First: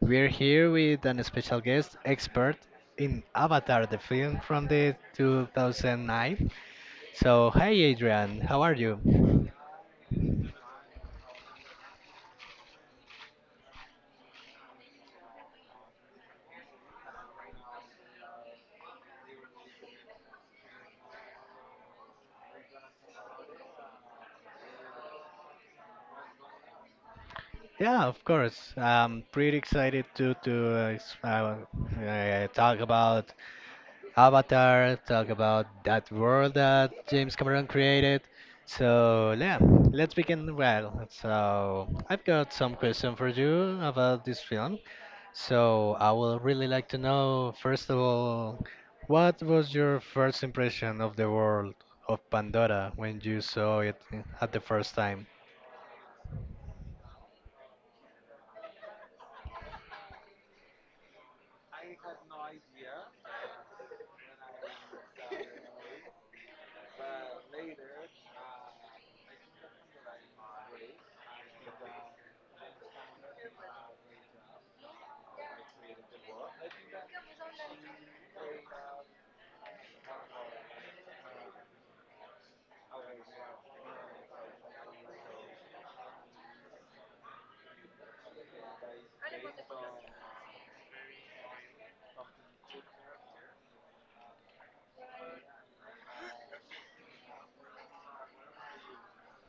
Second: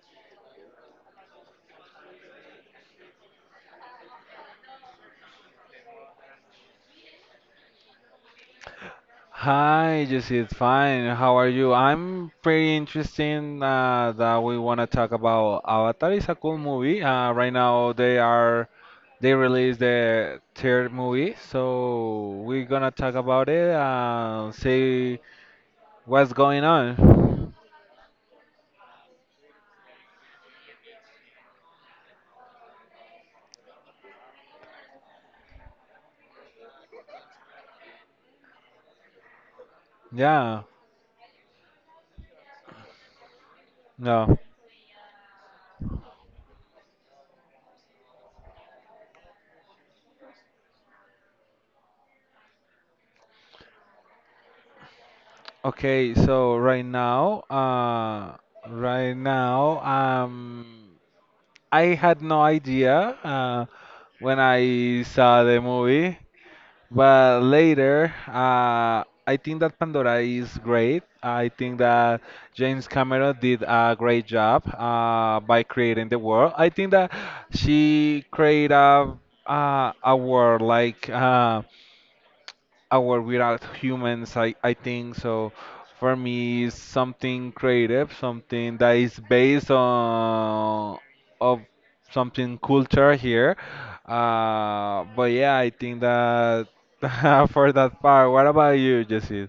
We're here with an special guest, expert in Avatar, the film from the 2009. So, hi, Adrian. How are you? Hi, Jesse, it's fine. How are you? I'm pretty interesting that we want to talk about Avatar. It's a cool movie. Right now they are they released the third movie, so we're gonna talk about it and see what's going on. Yeah, of course. I'm pretty excited to uh, s- uh, talk about Avatar, talk about that world that James Cameron created. So yeah, let's begin. Yeah, Well, so I've got some question for you about no. this film. So I would really like to know, first of all, what was your first impression of the world of Pandora when you saw it at the first time? Okay, so right now, uh, right now, um, I had no idea when I saw the movie. But later, I think that Pandora is great. I think that James Cameron did a great job by creating the world. I think that she created a world like our without humans. I think so. For me it's something creative, something that is based on of something culture here, but yeah, I think that for that part. What about you, Jesse?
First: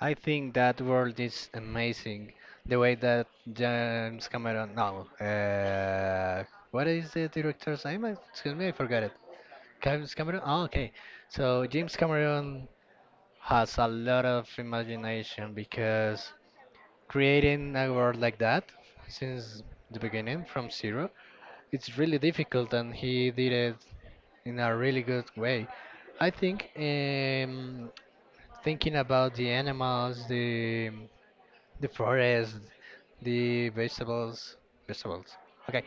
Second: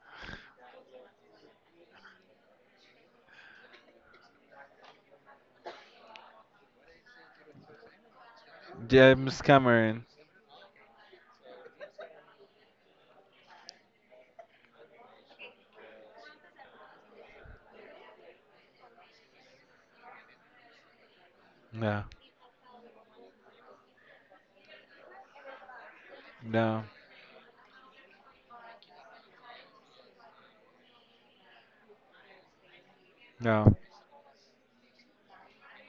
I think that world is amazing. The way that James Cameron, no, what is the director's name? Excuse me, I forgot it. James Cameron. James Cameron. Oh, okay. So James Cameron has a lot of imagination because creating a world like that since the beginning from zero, it's Yeah. really difficult, and he did it in a really good way. I think No, thinking about the animals, the forest, the no, vegetables, vegetables. Okay,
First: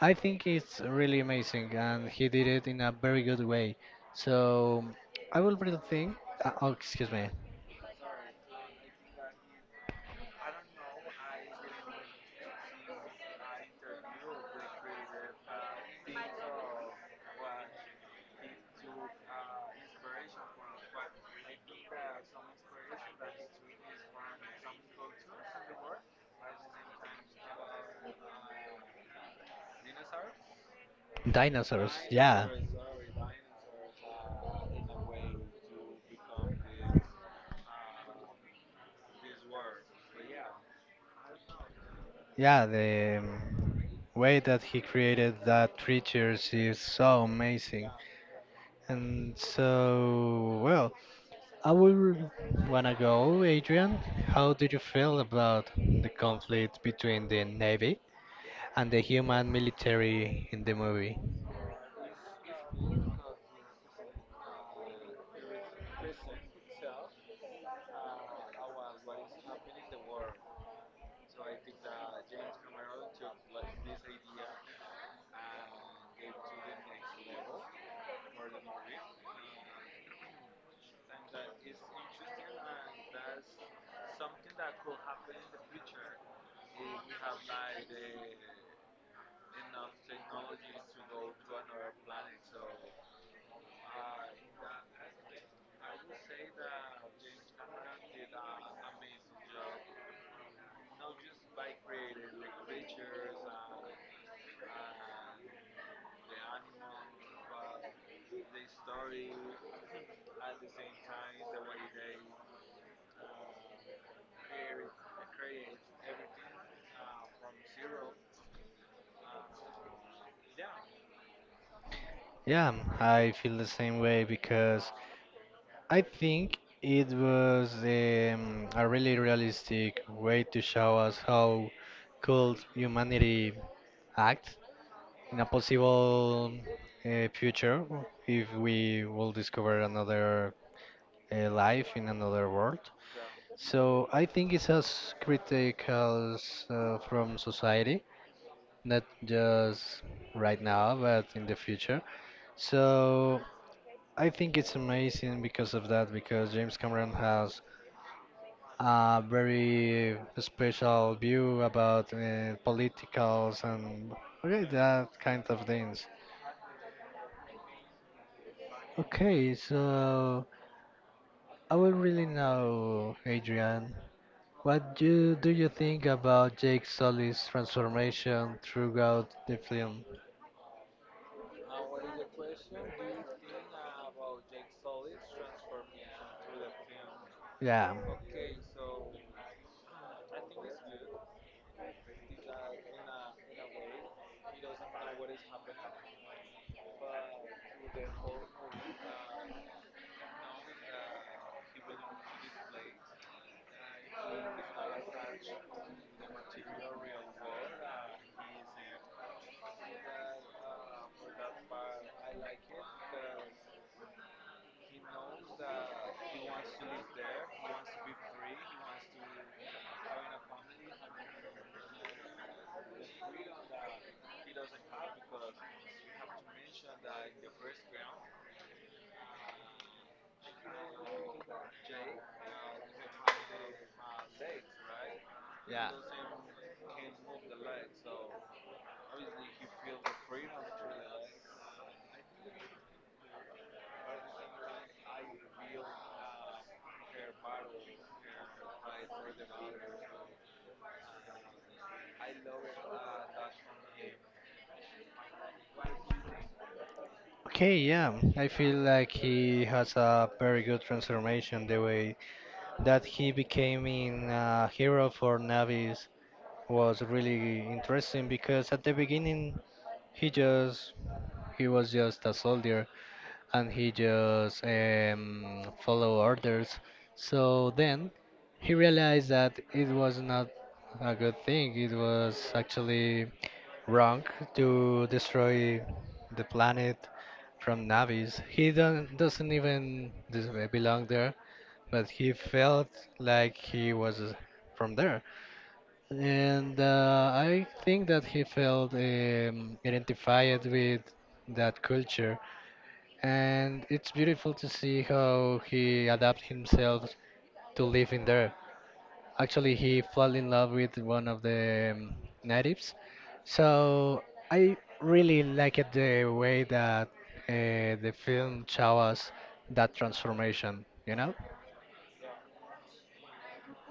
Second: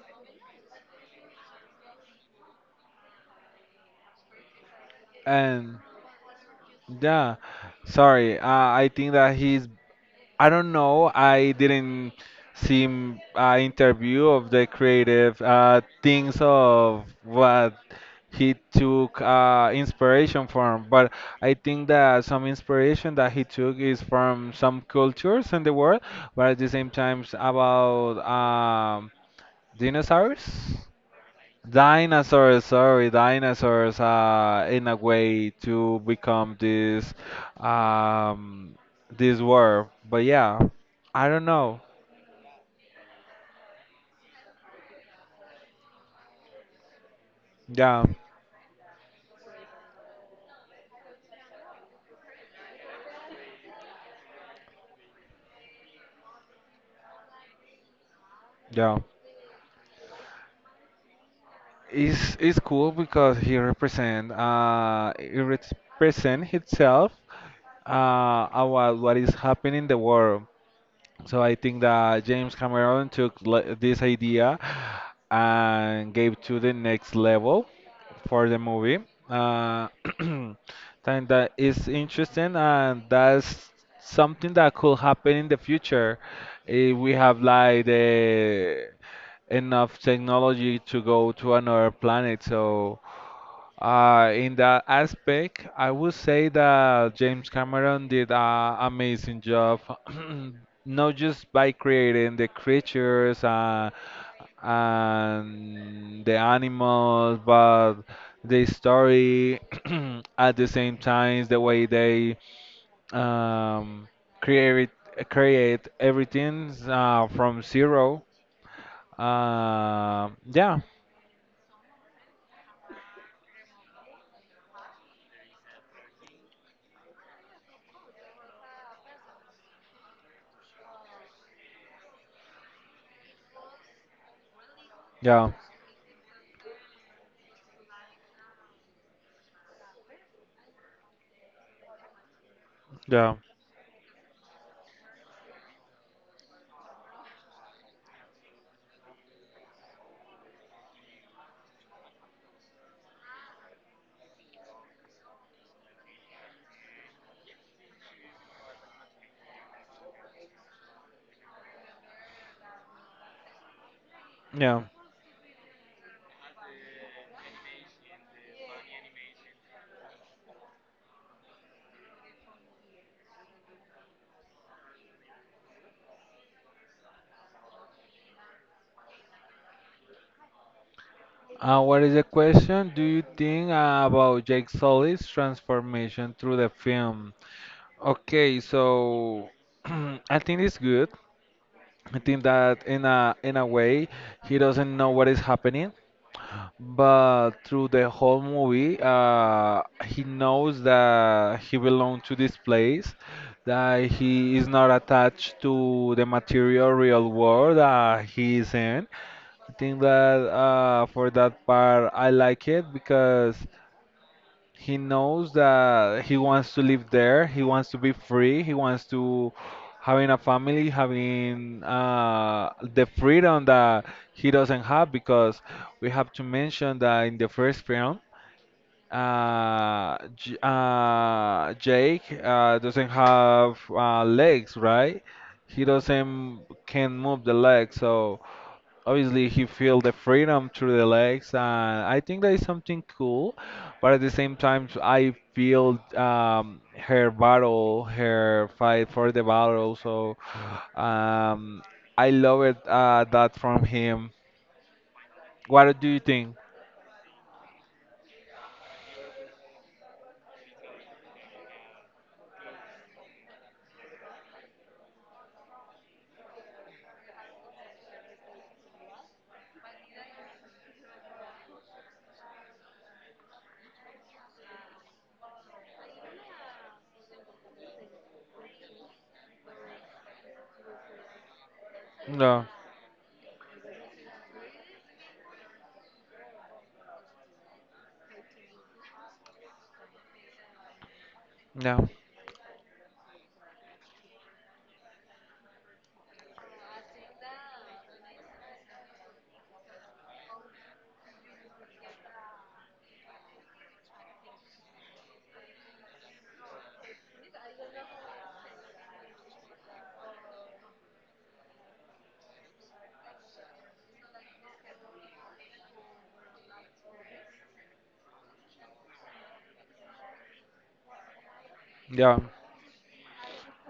I think it's really amazing, and he did it in a very good way. So I will bring and the thing. Oh, excuse me, yeah. Sorry, I think that he's I don't know. I didn't see interview of the creative things of what he took inspiration from, but I think that some inspiration that he took is from some cultures in the world, but at the same time about dinosaurs. dinosaurs. Yeah, Dinosaurs, sorry, dinosaurs, in a way to become this um this world. But yeah, I don't know. yeah. The way that he created that creatures is so amazing, Yeah, and so well. I would wanna go, Adrian. How do you feel about the conflict between the Navy and the yeah. human military in the movie? It's cool because he represent himself about what is happening in the world. So I think that James Cameron took this idea and gave to the next level for the movie. Uh, think that is interesting, and that's something that could happen in the future if we have like the enough technology to go to another planet. So in that aspect, I would say that James Cameron did an amazing job, not just by creating the creatures and the animals, but the story at the same time, the way they um, create create everything from zero. Uh, yeah, Yeah, I feel the same way because I think it was a really realistic way to show us how could humanity act in a yeah, possible future if we will discover another life in another world. yeah, So I think it's as critical from society, not just right now, but in the future. So I think it's amazing because of that, because James Cameron has a very special view about politicals and okay, yeah. that kind of things. Okay, so I will really know, Adrian. Do you think about Jake Sully's transformation throughout the film? What is the question? Do you think about Jake Sully's transformation through the film? Yeah. Okay, so I think it's good. I think that in a way he doesn't know what is happening, but through the whole movie, he knows that he belongs to this place, that he is not attached to the material real world that he is in. I think that for that part, I like it because he knows that he wants to live there. He wants to be free. He wants to having a family, having the freedom that he doesn't have because we have to mention that in the first film, J Jake doesn't have legs, right? He Yeah. doesn't can move the legs, so obviously he feel the freedom through the legs. And I think that is something cool, but at the same time I feel her battle, her fight for the battle. So um, I love it, that from him. What do you think? Okay, yeah. I feel like he has a very good transformation. The way that he became in a hero for Navis was really interesting because at the beginning he just he was just a soldier and he just follow orders. So then he realized that it was not a good thing. It was No. actually wrong to destroy the planet from Navis. He don't, doesn't even belong there, but No. he felt like he was from there. And I think that he felt identified with that culture and it's beautiful to see how he adapt himself to living there. Actually, he fell in love with one of the natives, so I really liked the way that uh, the film shows that transformation. You know? Yeah.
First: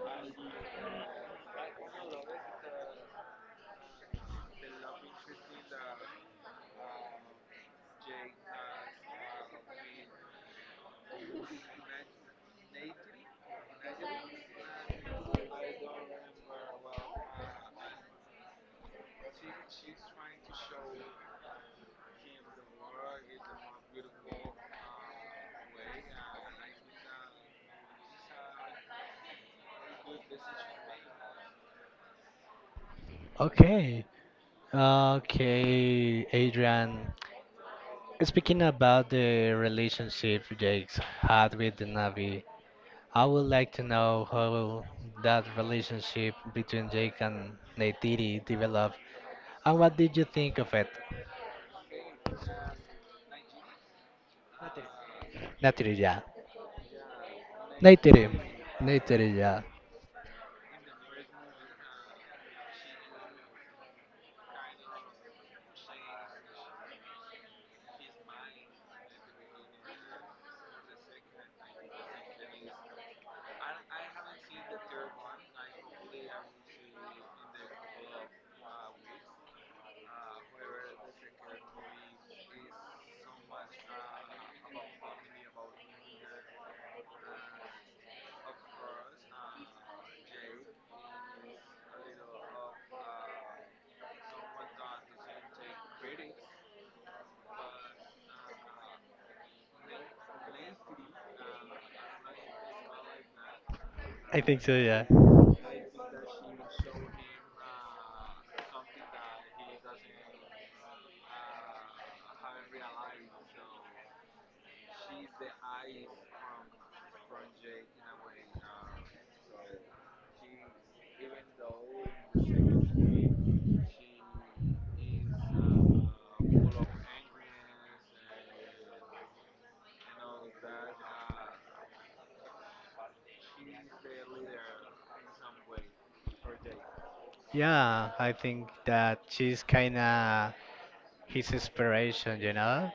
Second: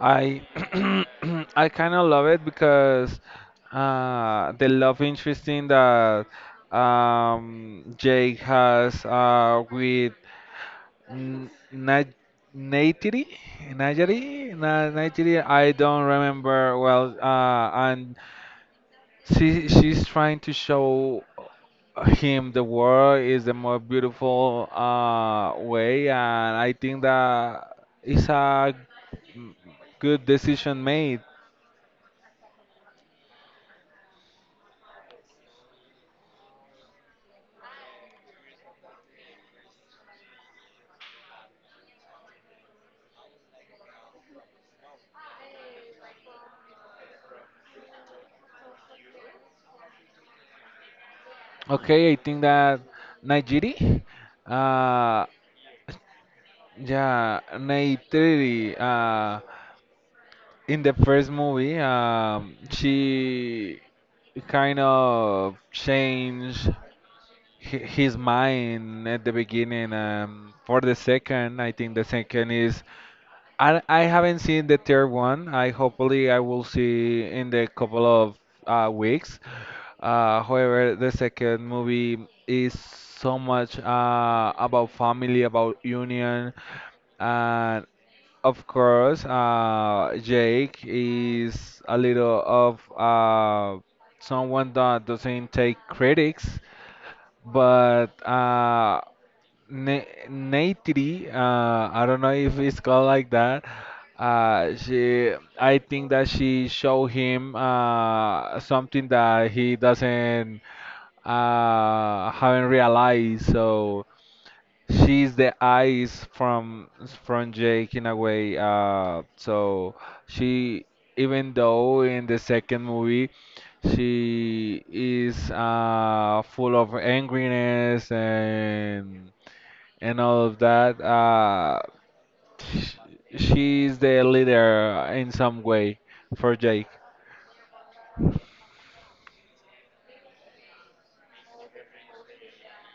I I kind of love it because the love interesting that Jake has with N- Ni- Nigeri, Nigeri, Ni- Nigeri. I don't remember well. And she, she's trying to show him the world is the more beautiful way, and I think that it's a good decision made. Okay. Okay, Adrian. Speaking about the relationship Jake's had with the Navi, I would like to know how that relationship between Jake and Neytiri developed, and what did you think of it? Okay, I think that Nigeri, uh, Neytiri, yeah. yeah, Neytiri. Nigeri, Neytiri, uh, yeah. in the first movie, she kind of changed his mind at the beginning. For the second, I think the second is I haven't seen the third one. I hopefully I will see in the couple of weeks. However, the second movie is so much about family, about union, and of course, Jake is a little of someone that doesn't take critics, but Naitri, I don't know if it's called like that. I think so, yeah. She, I think that she showed him something that he doesn't haven't realized. So she's the eyes from Jake in a way. So she, even though in the second movie, she is full of angriness and all of that. Sh She's the leader in some way for Jake. Yeah, I think that she's kind of his inspiration, you know,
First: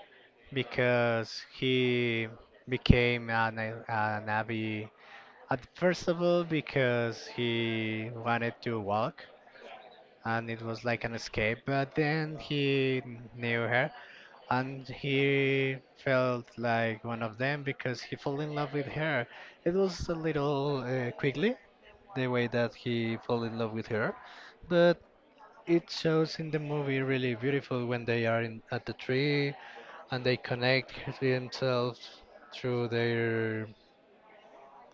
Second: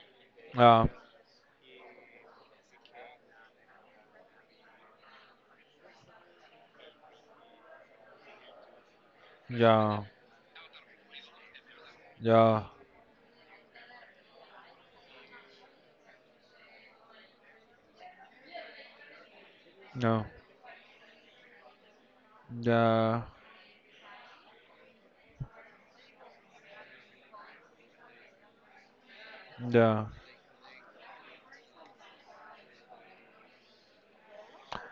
Yeah, because he became an, an Navi at first of all because he wanted to walk yeah, and it was like an escape. But then yeah, he knew her, and he felt like one of them because he fell in love with her. It was a no, little quickly the way that he yeah, fell in love with her, but it shows in the movie really beautiful when they are in, at the tree yeah. and they connect themselves through their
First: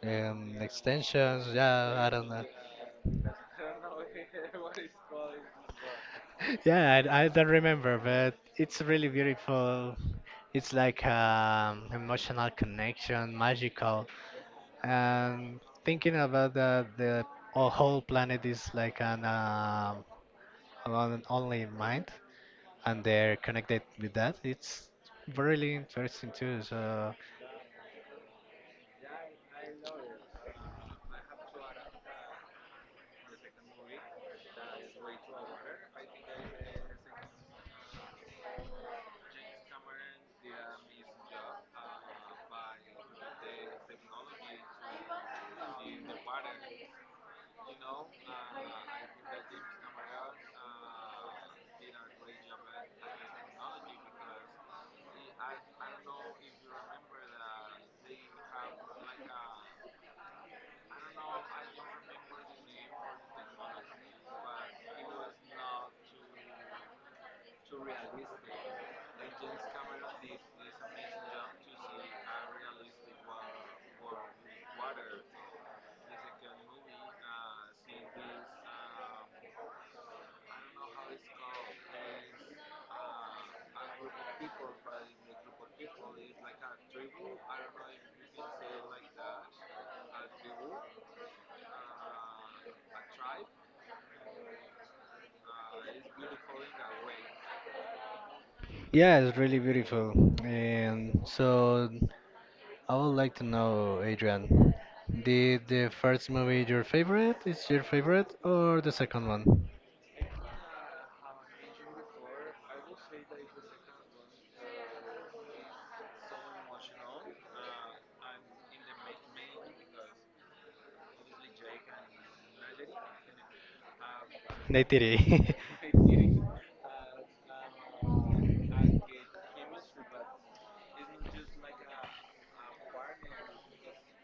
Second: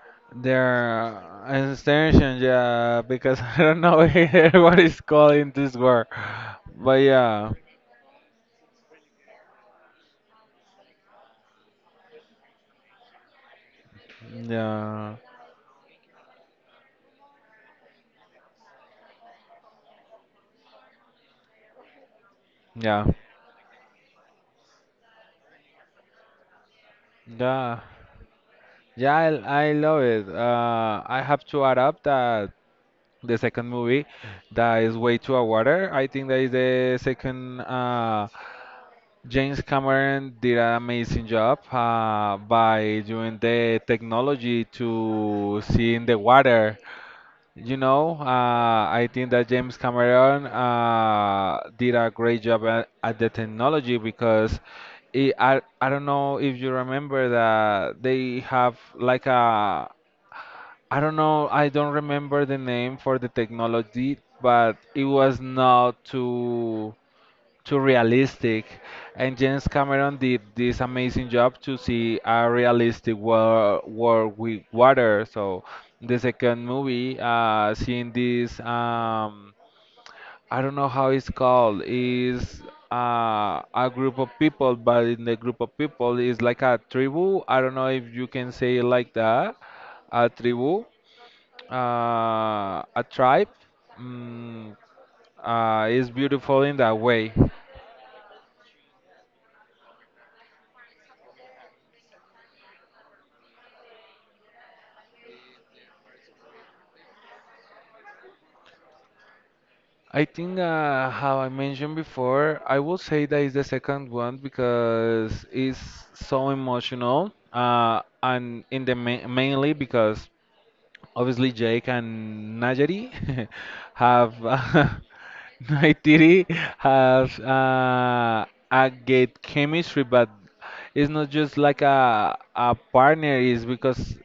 Their extensions. Yeah, I don't extension, know. yeah, because I don't know what is called in this word, but Yeah, I don't yeah, remember, but it's really beautiful. It's like emotional connection, magical, yeah, and thinking about the whole planet is like an only mind, yeah, and they're connected with that. It's really interesting too. So yeah, yeah. I love it. I have to add up that the second movie, that is Way to a Water. I think that is the second. James Cameron did an amazing job by doing the technology to see in the water. You know, uh, I think that James Cameron did a great job at the technology because I don't know if you remember that they have like a. I don't know, I don't remember the name for the technology, but it was not too realistic. And James Cameron did this amazing job to see a realistic world, world with water. So the second movie, seeing this, I don't know how it's called, is a group of people, but in the group of people is like a tribu. I don't know if you can say it like that, a tribu, a tribe. Mm, is beautiful in that way. yeah, it's really beautiful. And so I would like to know, Adrian, did the first movie your favorite? Is your favorite or the second one? I think, how I mentioned before, I would say that is the second one because it's so emotional, and in the ma mainly because obviously Jake and Najari have Neytiri. Naitiri has a great chemistry, but it's not just like a partner. Is because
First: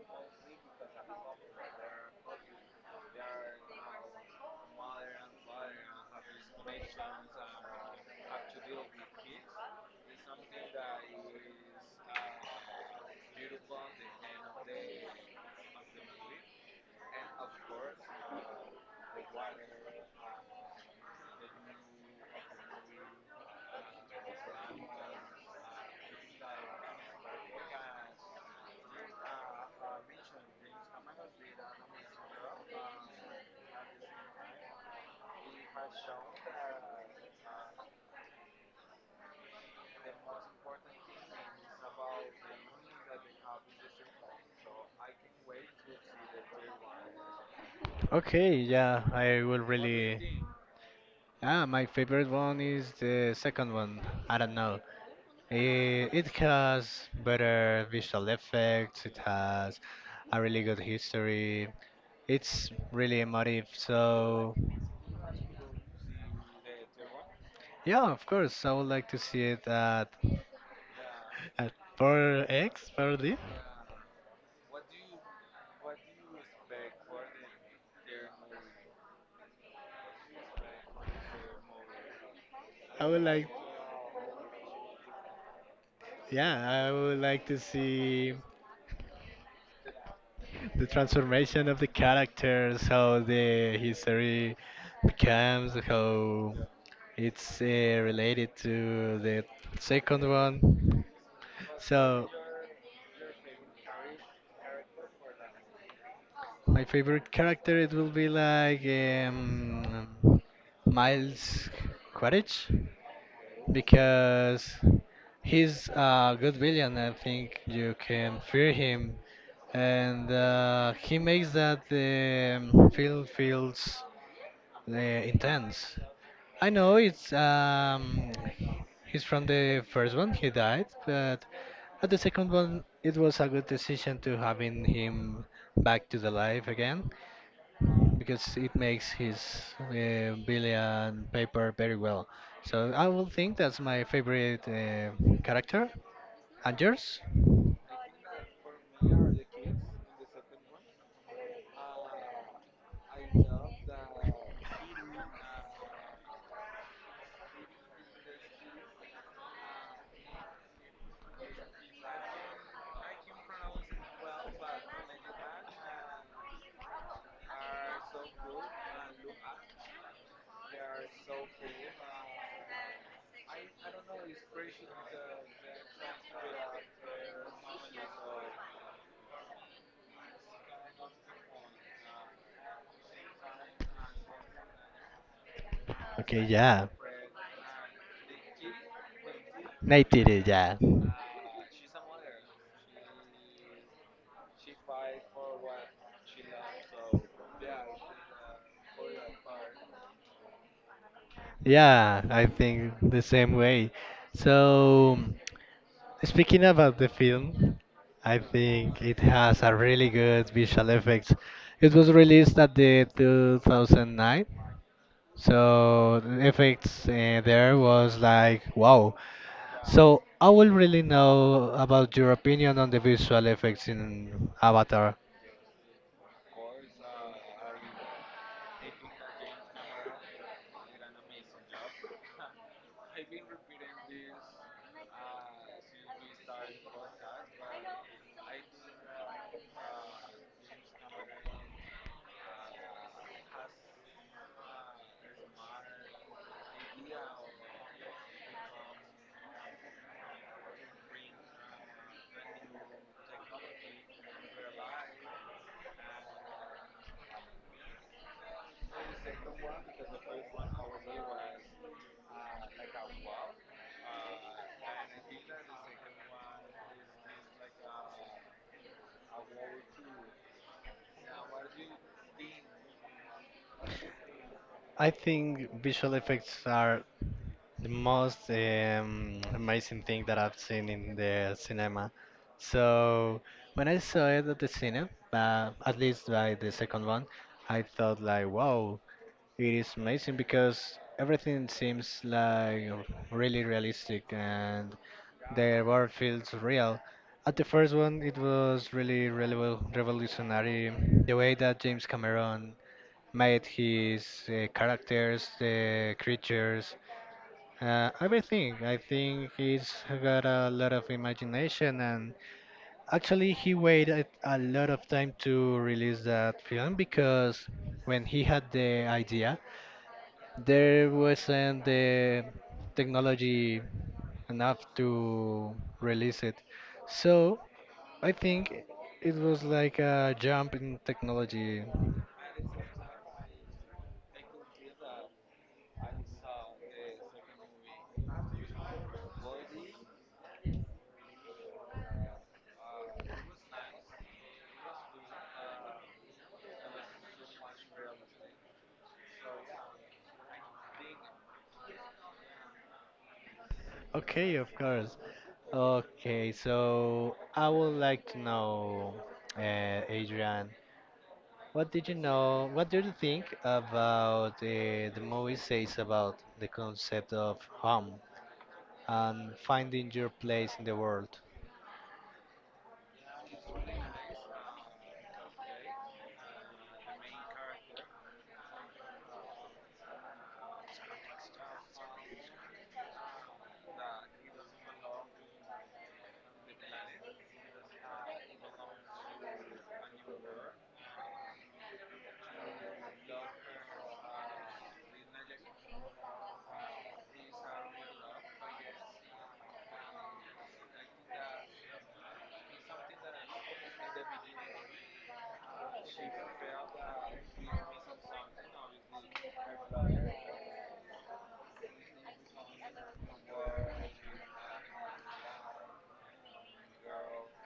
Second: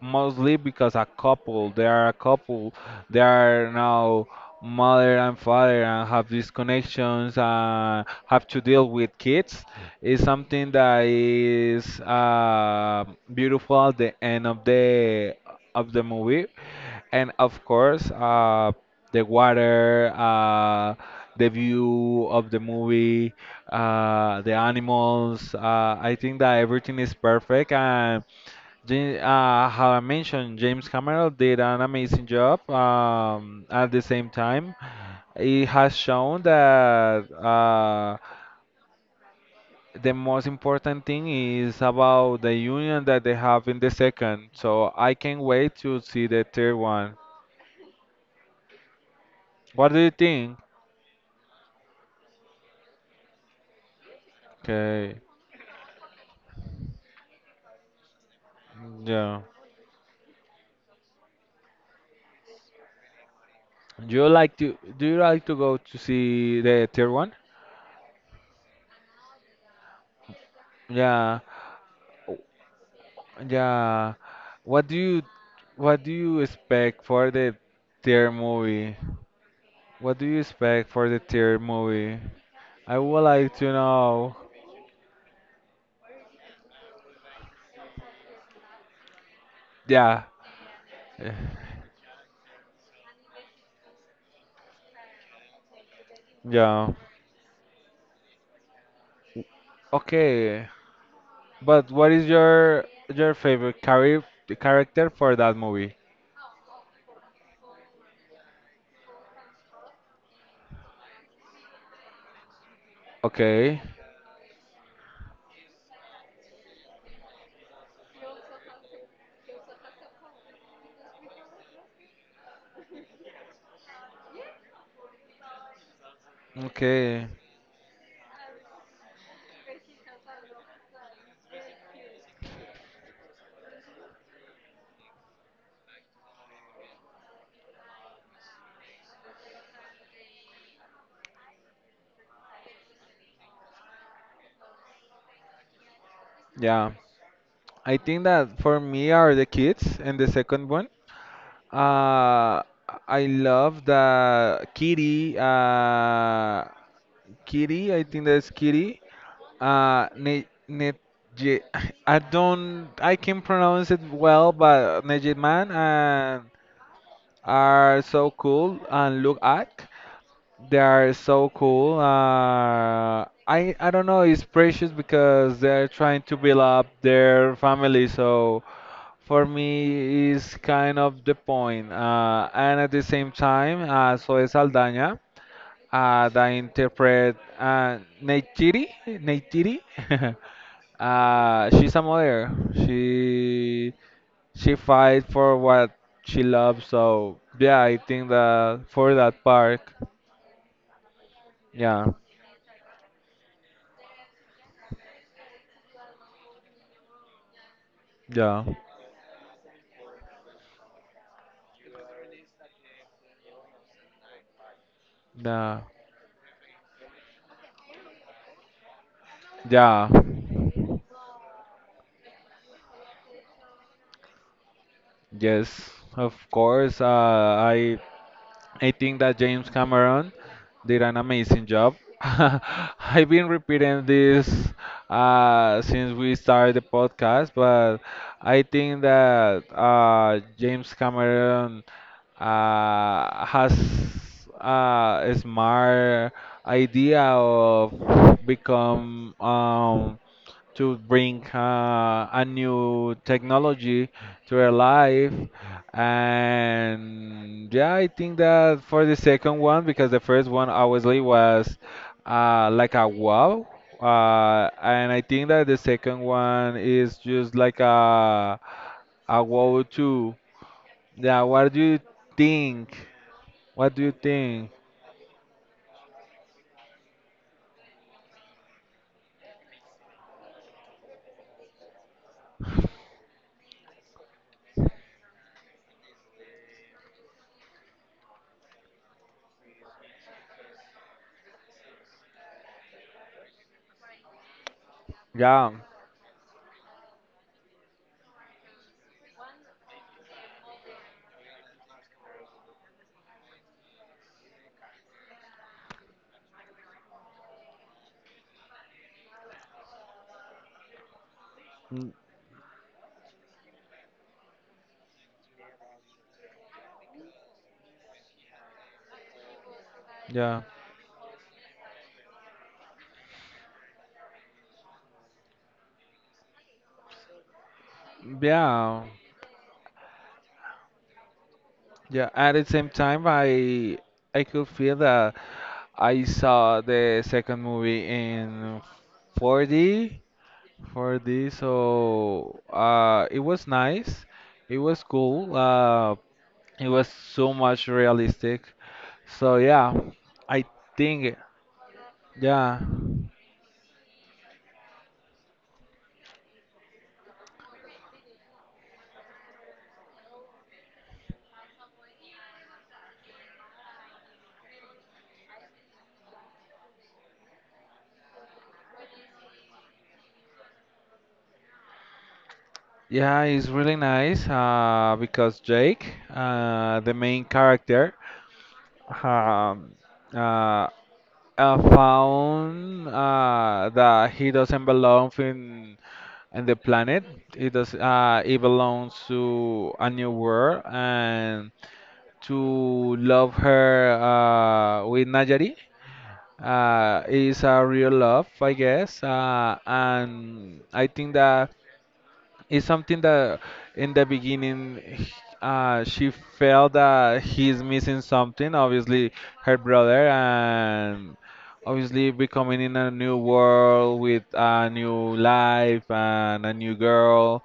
mostly because a couple, they are a couple, they are now mother and father and have these connections and have to deal with kids. Is something that is beautiful at the end of the movie. And of course, the water, the view of the movie, the animals, I think that everything is perfect. And how I mentioned, James Cameron did an amazing job. At the same time, it has shown that the most important thing is about the union that they have in the second. So I can't wait to see the third one. Okay, yeah, I will What do you really. think? Ah, my favorite one is the second one. I don't know. Okay, It has better visual effects, it yeah. has a really good history, it's really emotive, so. Do you like to go to see the third one? Yeah, of course, I would like to see it Yeah. at 4X, 4D. Yeah. What do you what do you expect for the tier movie? What do you expect for the tier movie? I I would would like. like to know. Yeah, I would like to see Yeah. the Eh. transformation of the characters, how the history becomes, how Yeah. it's related to the second Okay. one. But what is So your favorite character for that movie? my favorite character it will be like Miles Quaritch Okay. because he's a good villain. I think you can fear him, and he makes that the film feels Uh, intense. I know Okay. it's um, he's from the first one he died, but at the second one it was a good decision to having him back to the life again because it makes his Billy and Paper very well. So I will think that's my favorite character. And Yeah. yours? I think that for me are the kids and the second one. Uh I love the Kitty. Kitty, I think that's Kitty. Uh, ne, ne, Je- I don't, I can pronounce it well, but Nejid Man and are so cool and look at. They are so cool. I don't know. It's precious because they're trying to build up their family. So for me, is kind of the point. And at the same time, so is Aldana, Okay, the yeah. interpret Neytiri. Neytiri. Nate did it, yeah. She's a mother. She fights for what she loves. So yeah, I think that for that part, yeah, Yeah, I think the same way. So, speaking about the film, I yeah, think it has a really good visual effects. It was released at the 2009, yeah, so the effects there was like wow. yeah. So I will really know about your opinion on the visual effects in Avatar. Yes, of course. I think that James Cameron did an amazing job. I've been repeating this since we started the podcast, but I think that James Cameron has a smart idea of become to bring a new technology to their life. And yeah, I think that for the second one, because the first one obviously was like a wow. And I think that the second one is just like a wow too. Yeah, what do you think? What do you think? I think visual effects are the most amazing thing that I've seen in the cinema. So when I saw it at the cinema, at least by the second one, I thought like, wow, it is amazing because everything seems like really realistic and the Yeah, world feels real. At the first one, it was really, revolutionary. The way that James Cameron made his characters, the creatures, everything. I think he's got a lot of imagination, mm, and actually, he waited a lot of time to release that film because when he had the idea, yeah, there wasn't the technology enough to release it. So I think yeah, it was like a jump in technology. yeah. At the same time, I could feel that I saw the second movie in 4D, 4D, so it was nice. It was cool. It was so much realistic. So yeah, I think yeah, Okay, of course. Okay, so I would like to know, Adrian. What did you know? What do you think about the movie says about the concept of home and finding your place in the world? yeah, it's really nice because Jake, the main character, um, uh, found that he doesn't belong in and the planet. It does, it belongs to a new world and to love her with Najari. Is a real love I guess, and I think that it's something that in the beginning she felt that he's missing something, obviously her brother, and obviously becoming in a new world with a new life and a new girl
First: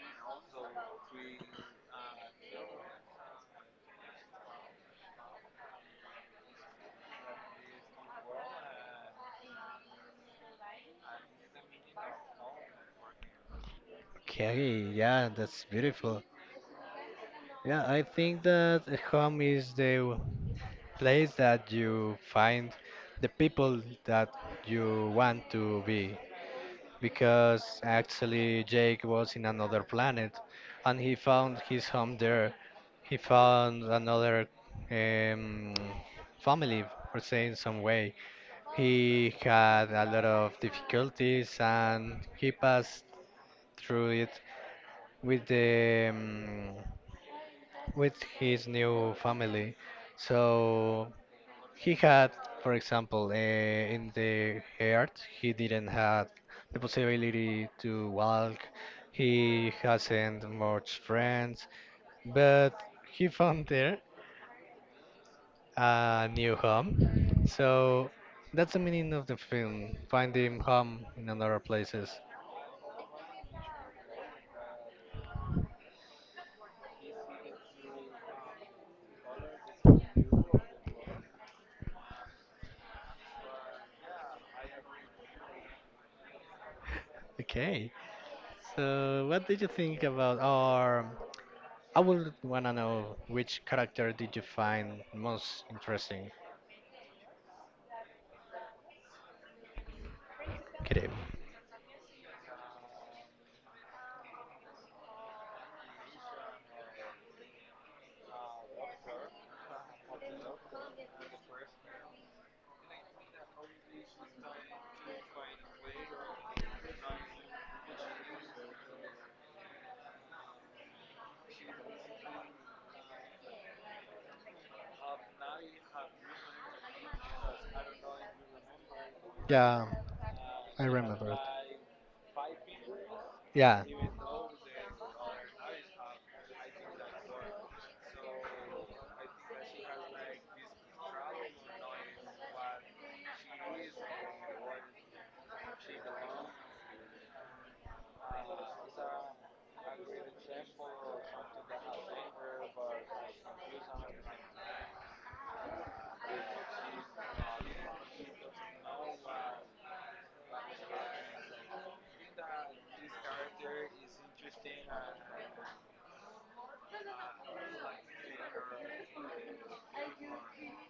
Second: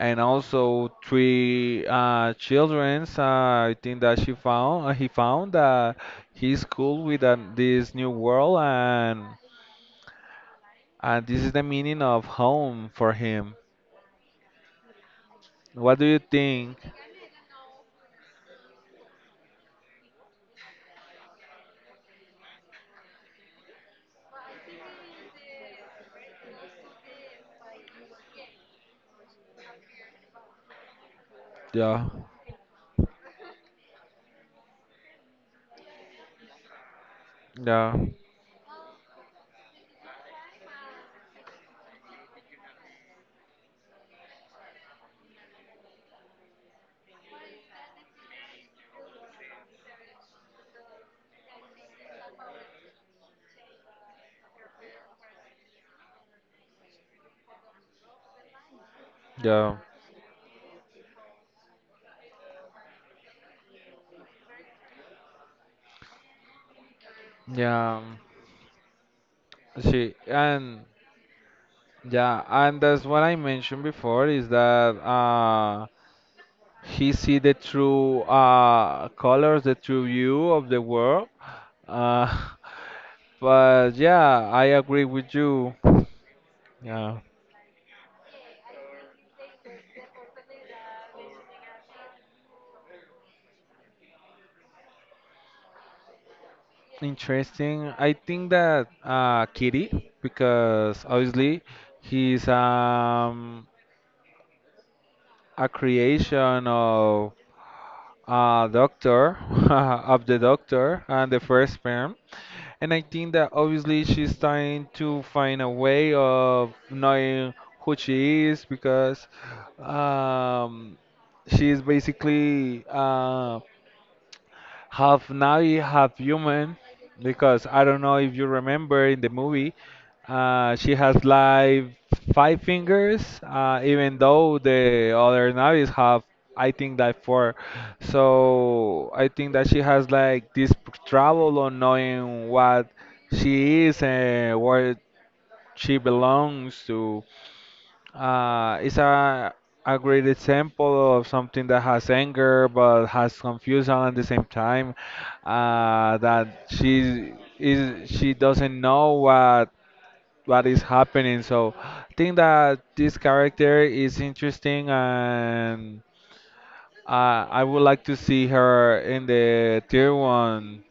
and also three childrens. I think that she found he found that he's cool with this new world, and this is the meaning of home for him. Okay, yeah, that's What do you beautiful. think? Yeah, I think that a home is the place that you find the people that you want to be because actually Jake was in another planet and he found his Yeah, home there. He found another um, family, per se, in some yeah, way. He had a lot of difficulties and he passed through it with the with his new family. So he had, for example, in the earth, he didn't have the possibility to walk. He yeah, hasn't much friends, but he found there a new home. yeah. So that's the meaning of the film, She finding and home in other places. yeah, and that's what I mentioned before is that he see the true colors, the true view of the world. Uh, but yeah, I agree with you. Yeah, Okay. So what did you think about or I would wanna know which character did you find most interesting, interesting. I think that Kitty, because Kirib? obviously he's a creation of a doctor, of the doctor and the first sperm. And I think that obviously she's trying to find a way of knowing who she is because um, she is basically, half Navi, half human, because I don't know if you remember in the movie, Yeah, I she has remember it. like five fingers, Yeah. even though the other Navis have, I think, that four. So I think that she has like this trouble on knowing what she is and where she belongs to. It's a great example of something that has anger but has confusion at the same time. That she is she doesn't know what is happening. So I think that this character is interesting and I would like to see her in the tier one.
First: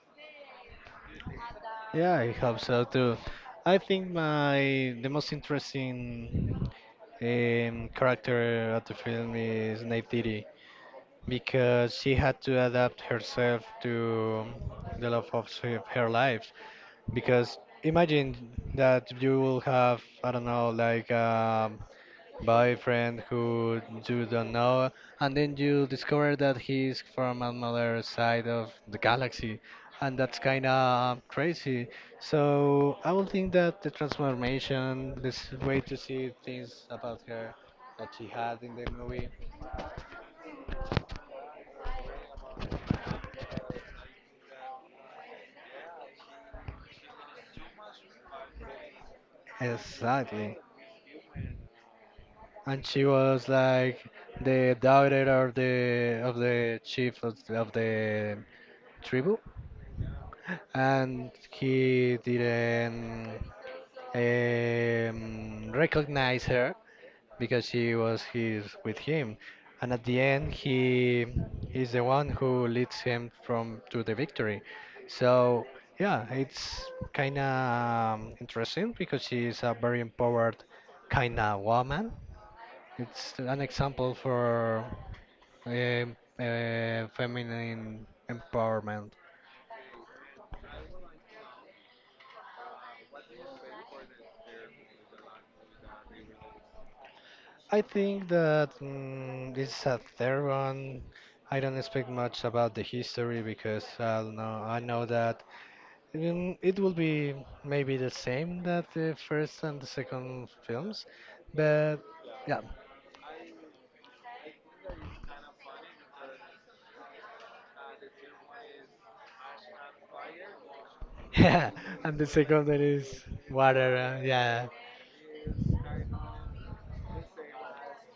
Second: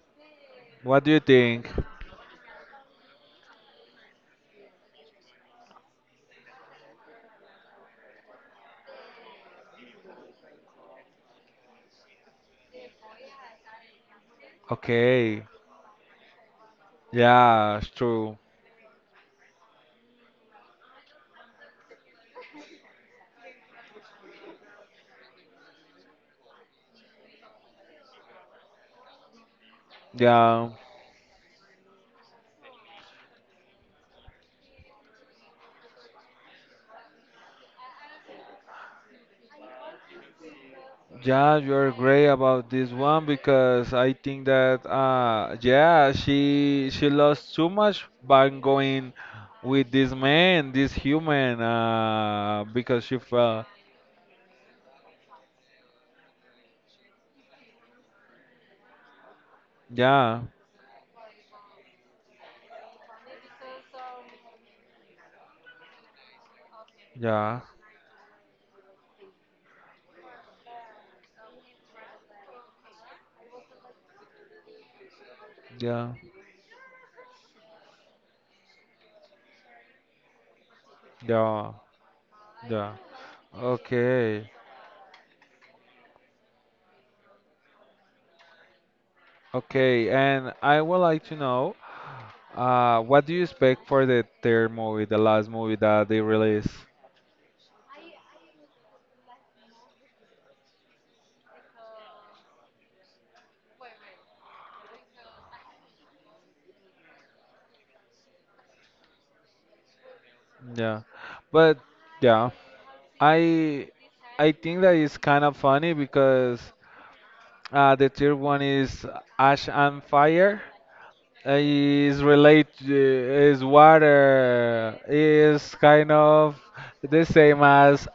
What do you think? Yeah, I hope so too. I think my the most interesting character of the film is Nate Diddy, because she had to adapt herself to the love Okay. of her life. Because Yeah, it's imagine true. that you will have, I don't know, like a boyfriend who you don't know, and then you discover that he's from another side of the galaxy, and that's kind Yeah. of crazy. So I will think that the transformation, this way to see things about her that she had in the movie. Yeah, you're great about this one because I think that yeah, she lost too much by going with this Exactly. man, this human, And she because she was fell. like the daughter of the chief of, the tribe, Yeah, and he didn't recognize her yeah, because she was his with him, and at the end he is the one who leads him from to the victory. So yeah, yeah, it's kind of interesting because she's a very empowered kind of yeah, woman. yeah. It's an example Okay. for feminine empowerment. Okay, and I would like to know what do you expect for the third movie, the last movie that they release? I think that this is a third one. I don't expect much about the history because I don't know. I know that it will be maybe the same that the first and the second Yeah. films, But but yeah. yeah, I I think that is kind of funny because the third one is ash and fire. Yeah. And Is the second relate one is is water. Yeah, water is kind of the same as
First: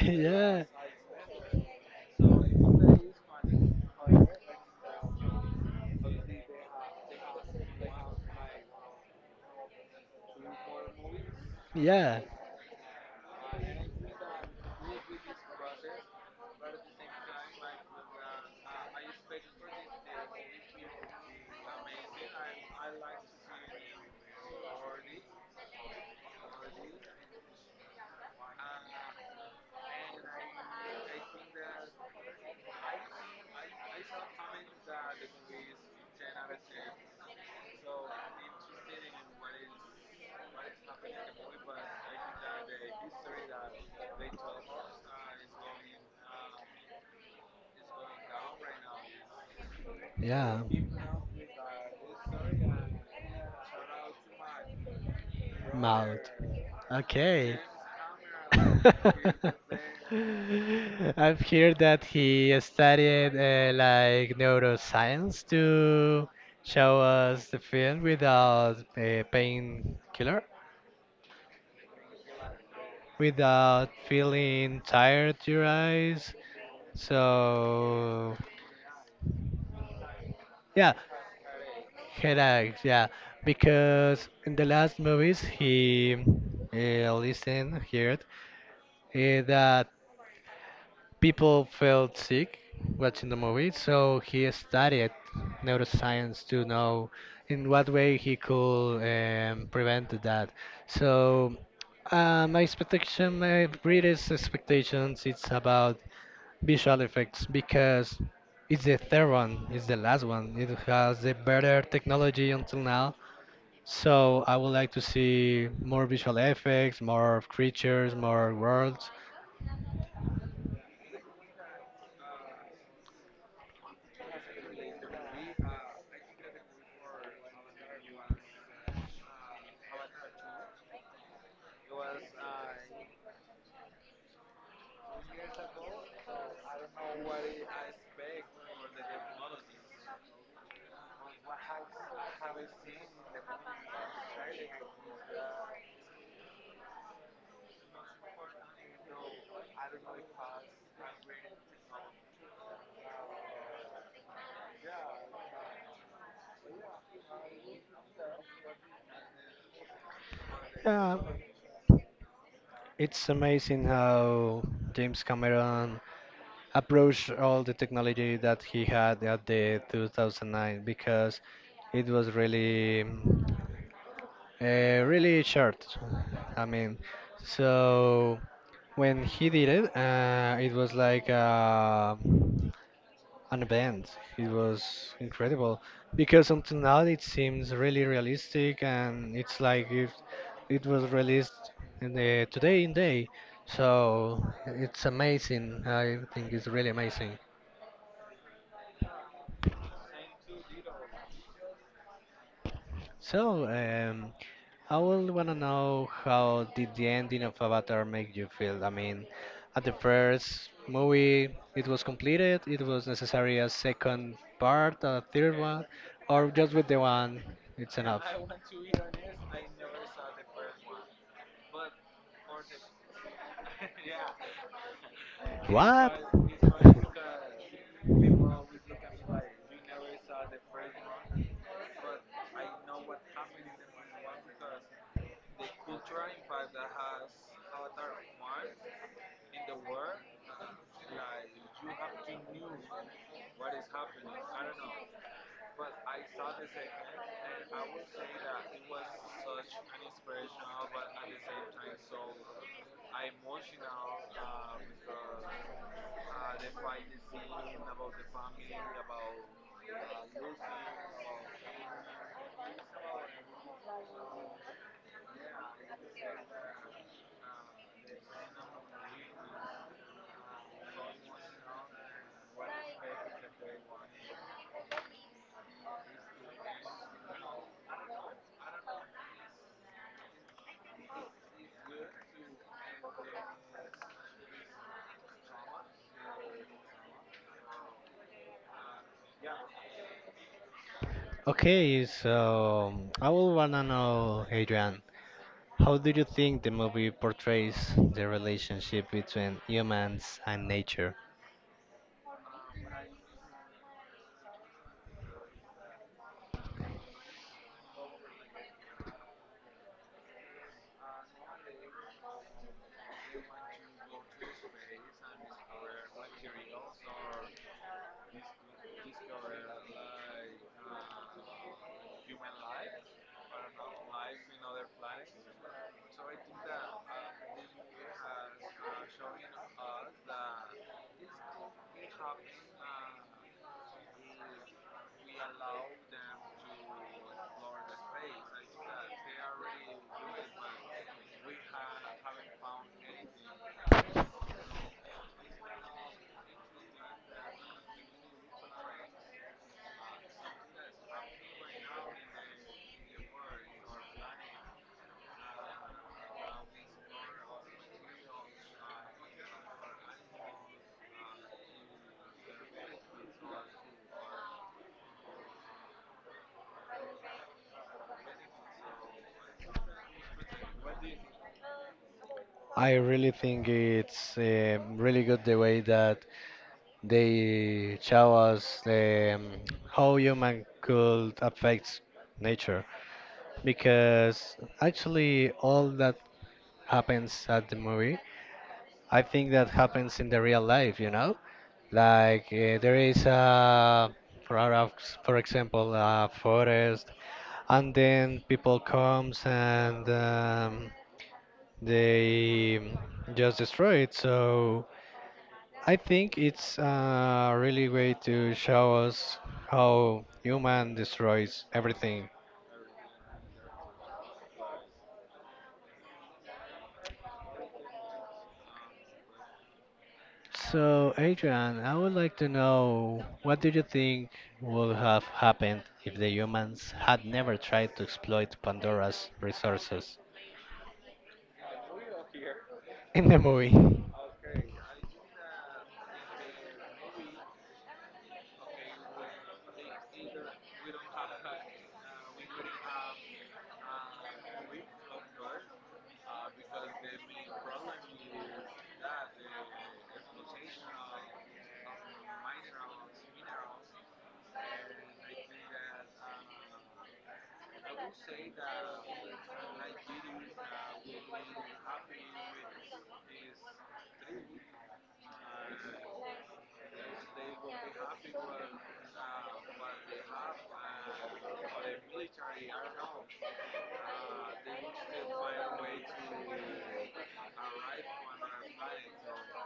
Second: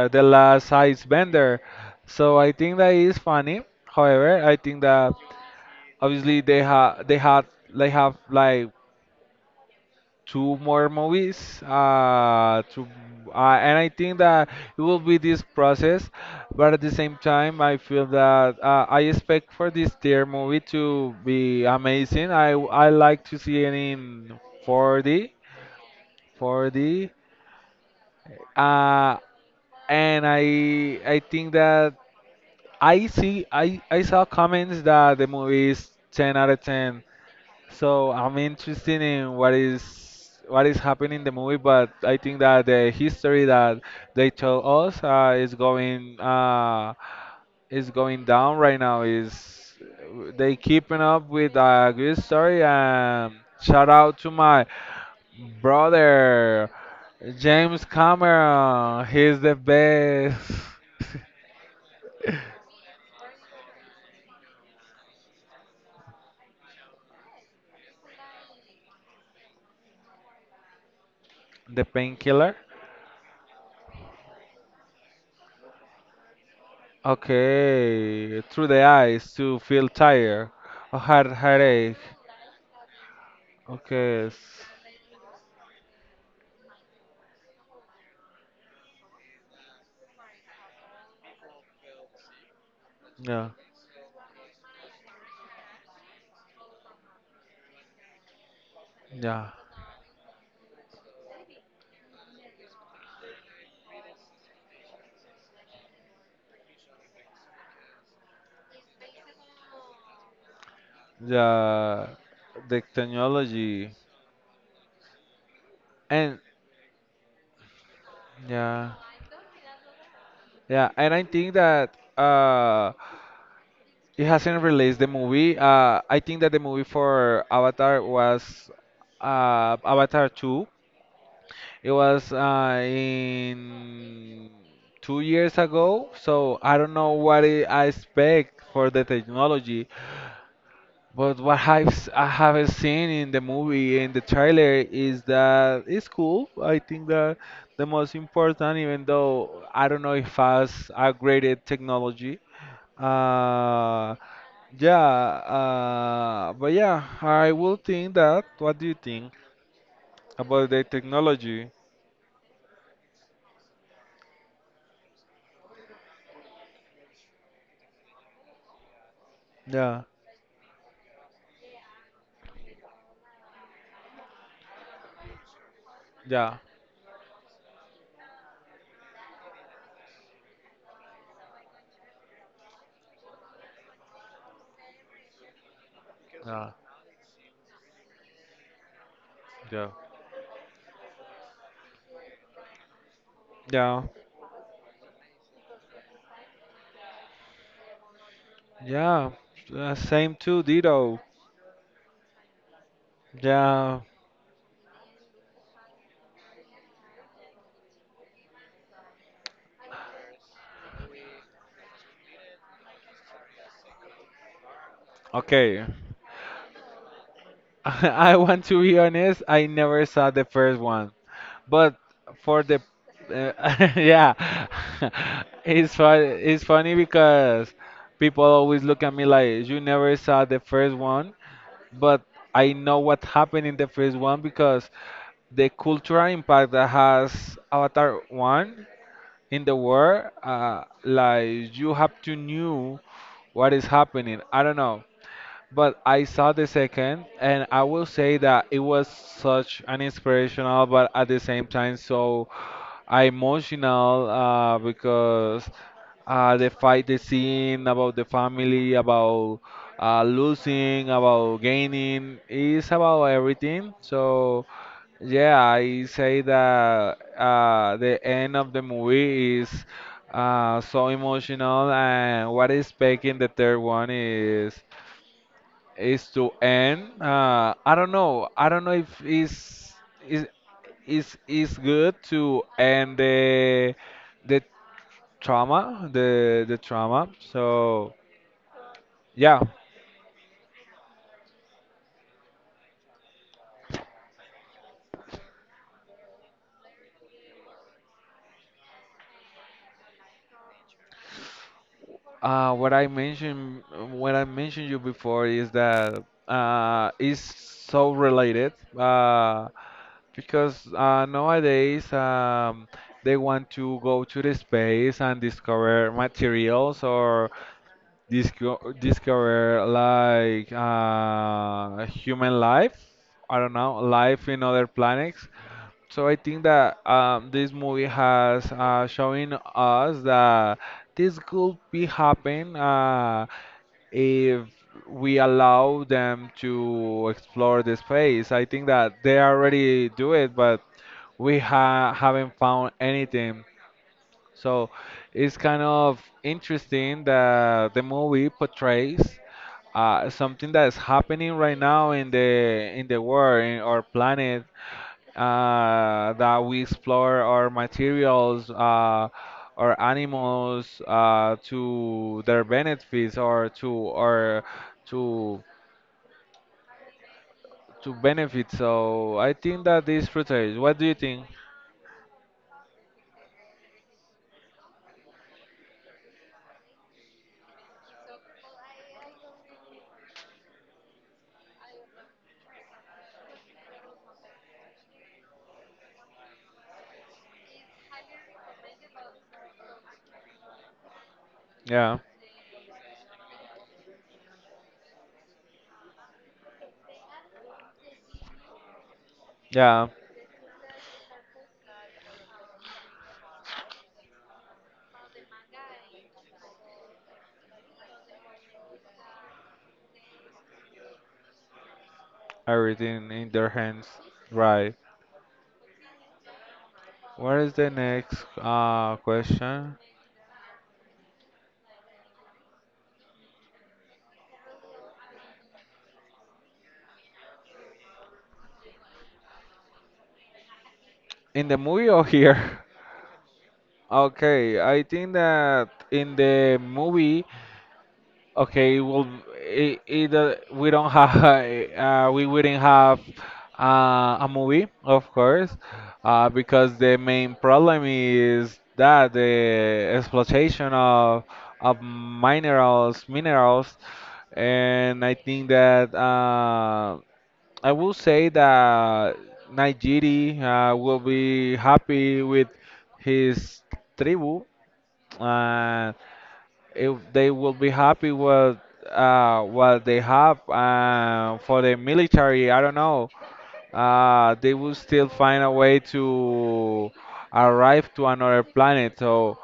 the yeah, last Bender. So I think that is funny. However, I think that obviously they had they have like two more movies yeah. To and I think that it will be this process but at the same time I feel that I expect for this tier movie to be amazing I like to see it in 4D 4D uh, and I think that I saw comments that the movie is 10 out of 10. So I'm interested in what is happening in the movie, but I think that the history that they told us is going down right now. Is they Yeah. keeping up with a good story? And shout out to my Mouth. brother Okay. James Cameron. He's I've the best. heard that he studied like neuroscience to show us the film without a painkiller, The painkiller. without feeling tired to your eyes. So, Okay, through the eyes to feel tired, yeah. a heart headache. Headaches, yeah, Okay. because in s- the last movies he listened, heard that people felt sick watching the Yeah. movie, so he studied neuroscience to know in what way he could Yeah. Prevent that. So my expectation, my greatest expectations, it's about visual effects because it's the third one, it's the last one. It has the better Yeah. technology until The now, technology so I would like to see more visual and effects, more creatures, more yeah. worlds. Yeah. And I think that it hasn't released the movie. I think that the movie for Avatar was Avatar 2. It was in 2 years ago, so I don't know what I expect for the technology. But I haven't seen in the movie in the trailer is that it's cool. I think that the most important, even though I don't know if has upgraded technology. Uh, yeah, but yeah, I will think that. What do you think about the Yeah, technology? it's amazing how James Cameron approached all the technology that he had at the Yeah, 2009 because it was really, really short. yeah, I mean, so when he did it, it was like. On the band. It was incredible because yeah, until now it seems really realistic and it's yeah, like if it was released in the today in day. yeah, So it's amazing. I think it's really amazing. yeah. Same too, Dido. So Yeah. I would wanna know how did the ending of Avatar make you feel? I mean, at the first movie it was completed. It was necessary a second part, a third one, Okay. or just with the one it's enough. I want to be honest, I never saw the first one, but for the uh, yeah, it's What? fun. It's funny because people always look at me like you never saw the first one, but I know what happened in the first one because the cultural impact that has Avatar one in the world, like you have to knew what is happening. I don't know. But I saw the second, and I will say that it was such an inspirational, but at the same time so emotional because the fight, the scene about the family, about losing, about gaining, is about everything. So yeah, I say that the end of the movie is so emotional, and what is back in the third one is to end. I don't know. I don't know if is is good to end the trauma, the trauma. So yeah, Okay, so I would wanna know, Adrian, how do you think the movie portrays the relationship between humans and nature? uh, what I mentioned what I mentioned you before is that is so related because nowadays they want to go to the space and discover materials or discover like human life. I don't know, life in other planets. So I think that this movie has showing us that this could be happen if we allow them to explore the space. I think that they already do it, but we ha haven't found anything. So it's kind of interesting that the movie portrays something that is happening right now in the world, in our planet, that we explore our materials, our animals to their benefits or to to benefit. So I think that this portrays. What do you think? I really think it's really good the way that they show us how human could affect nature because actually all that happens at the movie, I think that happens in the real life, you know? Yeah, Like there is for, our- for example, a forest, and then people comes yeah, and they just destroy it. So I think it's a really way to show us how human destroys everything. everything in their hands, right? What is the next question? So, Adrian, I would like to know what do you think would have happened if the humans had never tried to exploit Pandora's resources. In the movie or here? In the movie? Okay, I think that in the movie, okay, well, we don't have, we wouldn't have a movie, of course, because the main problem is that the exploitation of minerals, and I think that. I will say that Najiri will be happy with his tribu, and if they will be happy with what they have. For the military, I don't know. They will still find a way to arrive to another planet. So,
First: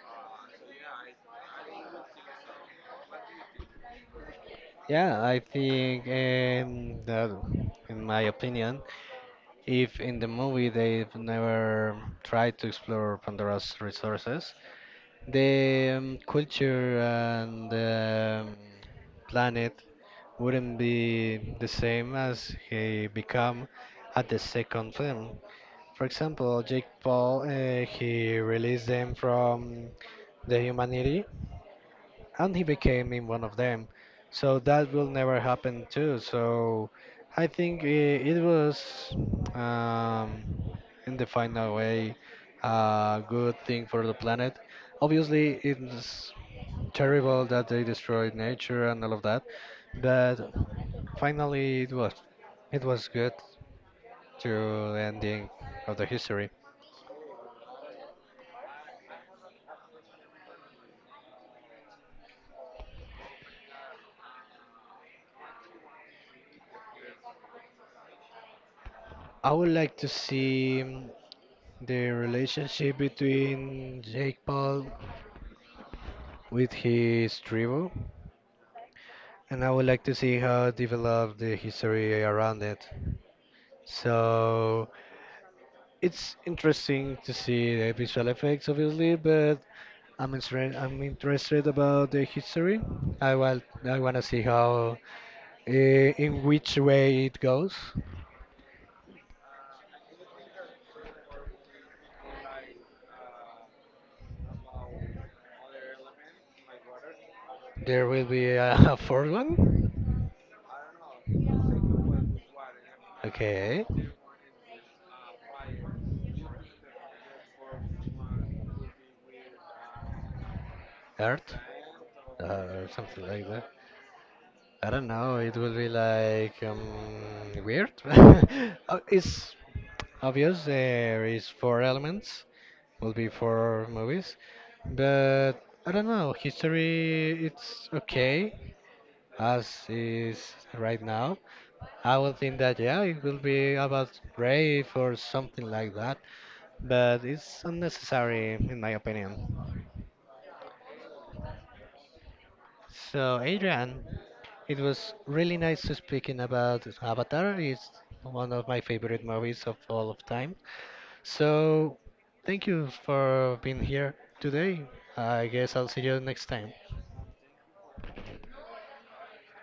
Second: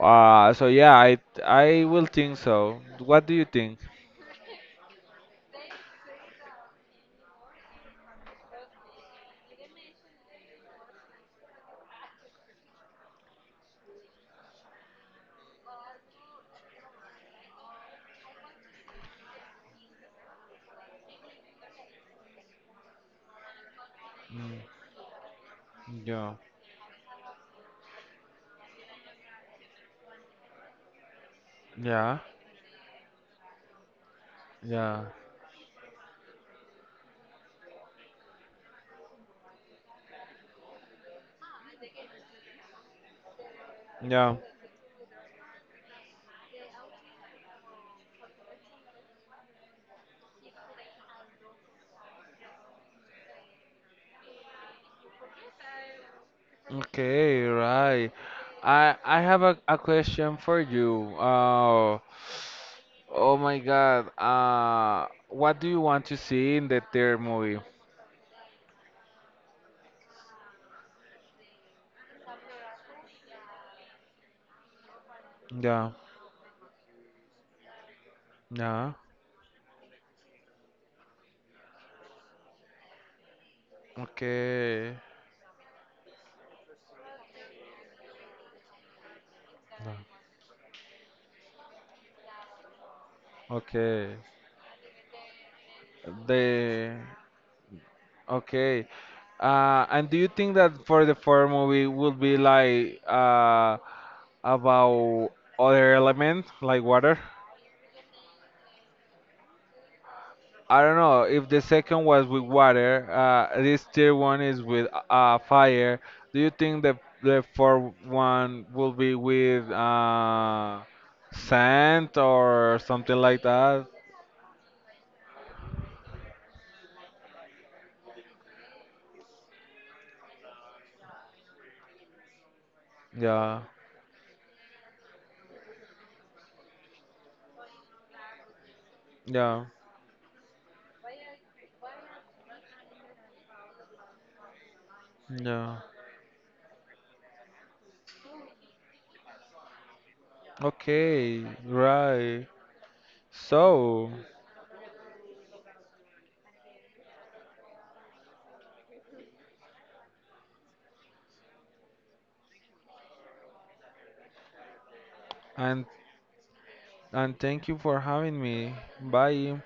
so yeah, I will think so. What do you think? Yeah, I think that, in my opinion, if in the movie they've never tried to explore Pandora's resources, the culture and the planet wouldn't be the same as he become at the Mm, second film. For yeah, example, Jake Paul, he released them from the humanity yeah, and he became in one of them. So that yeah, will never happen too. So I think it, it was um, in the final way a good thing for the yeah. planet. Obviously it's terrible that they destroyed nature and all of that. But finally, it was good to the ending of the history. Okay, right. I have a question for you. Oh my God. What do you want to see in the third movie? I would like to see the relationship between Jake Paul Yeah. with his tribu, Yeah. and I would like to see how develop the history around it. So Okay. it's interesting to see the visual effects, obviously, but I'm interested. I'm interested about the history. I Okay. want to see how, eh, in which The way it goes, okay. And do you think that for the fourth movie would be like about other element like water? there will be a, a fourth one. I don't know if the second was with water. This Okay. third one is with fire. Do you think the fourth one will be with Earth? sand or something Something like like that. that? I don't know. It will be like weird. It's obvious. There is four elements. Will be Yeah, four movies, but I don't know. History. It's okay. yeah, as is right now, I would think that yeah, it will be about rape or something yeah. like that, but it's unnecessary in my opinion. Okay, right. So Adrian, So, it was really nice to speaking about Avatar. It's one of my favorite movies of all of time. So thank you for being here today. I guess and I'll see you next time. and thank you for having me. Bye.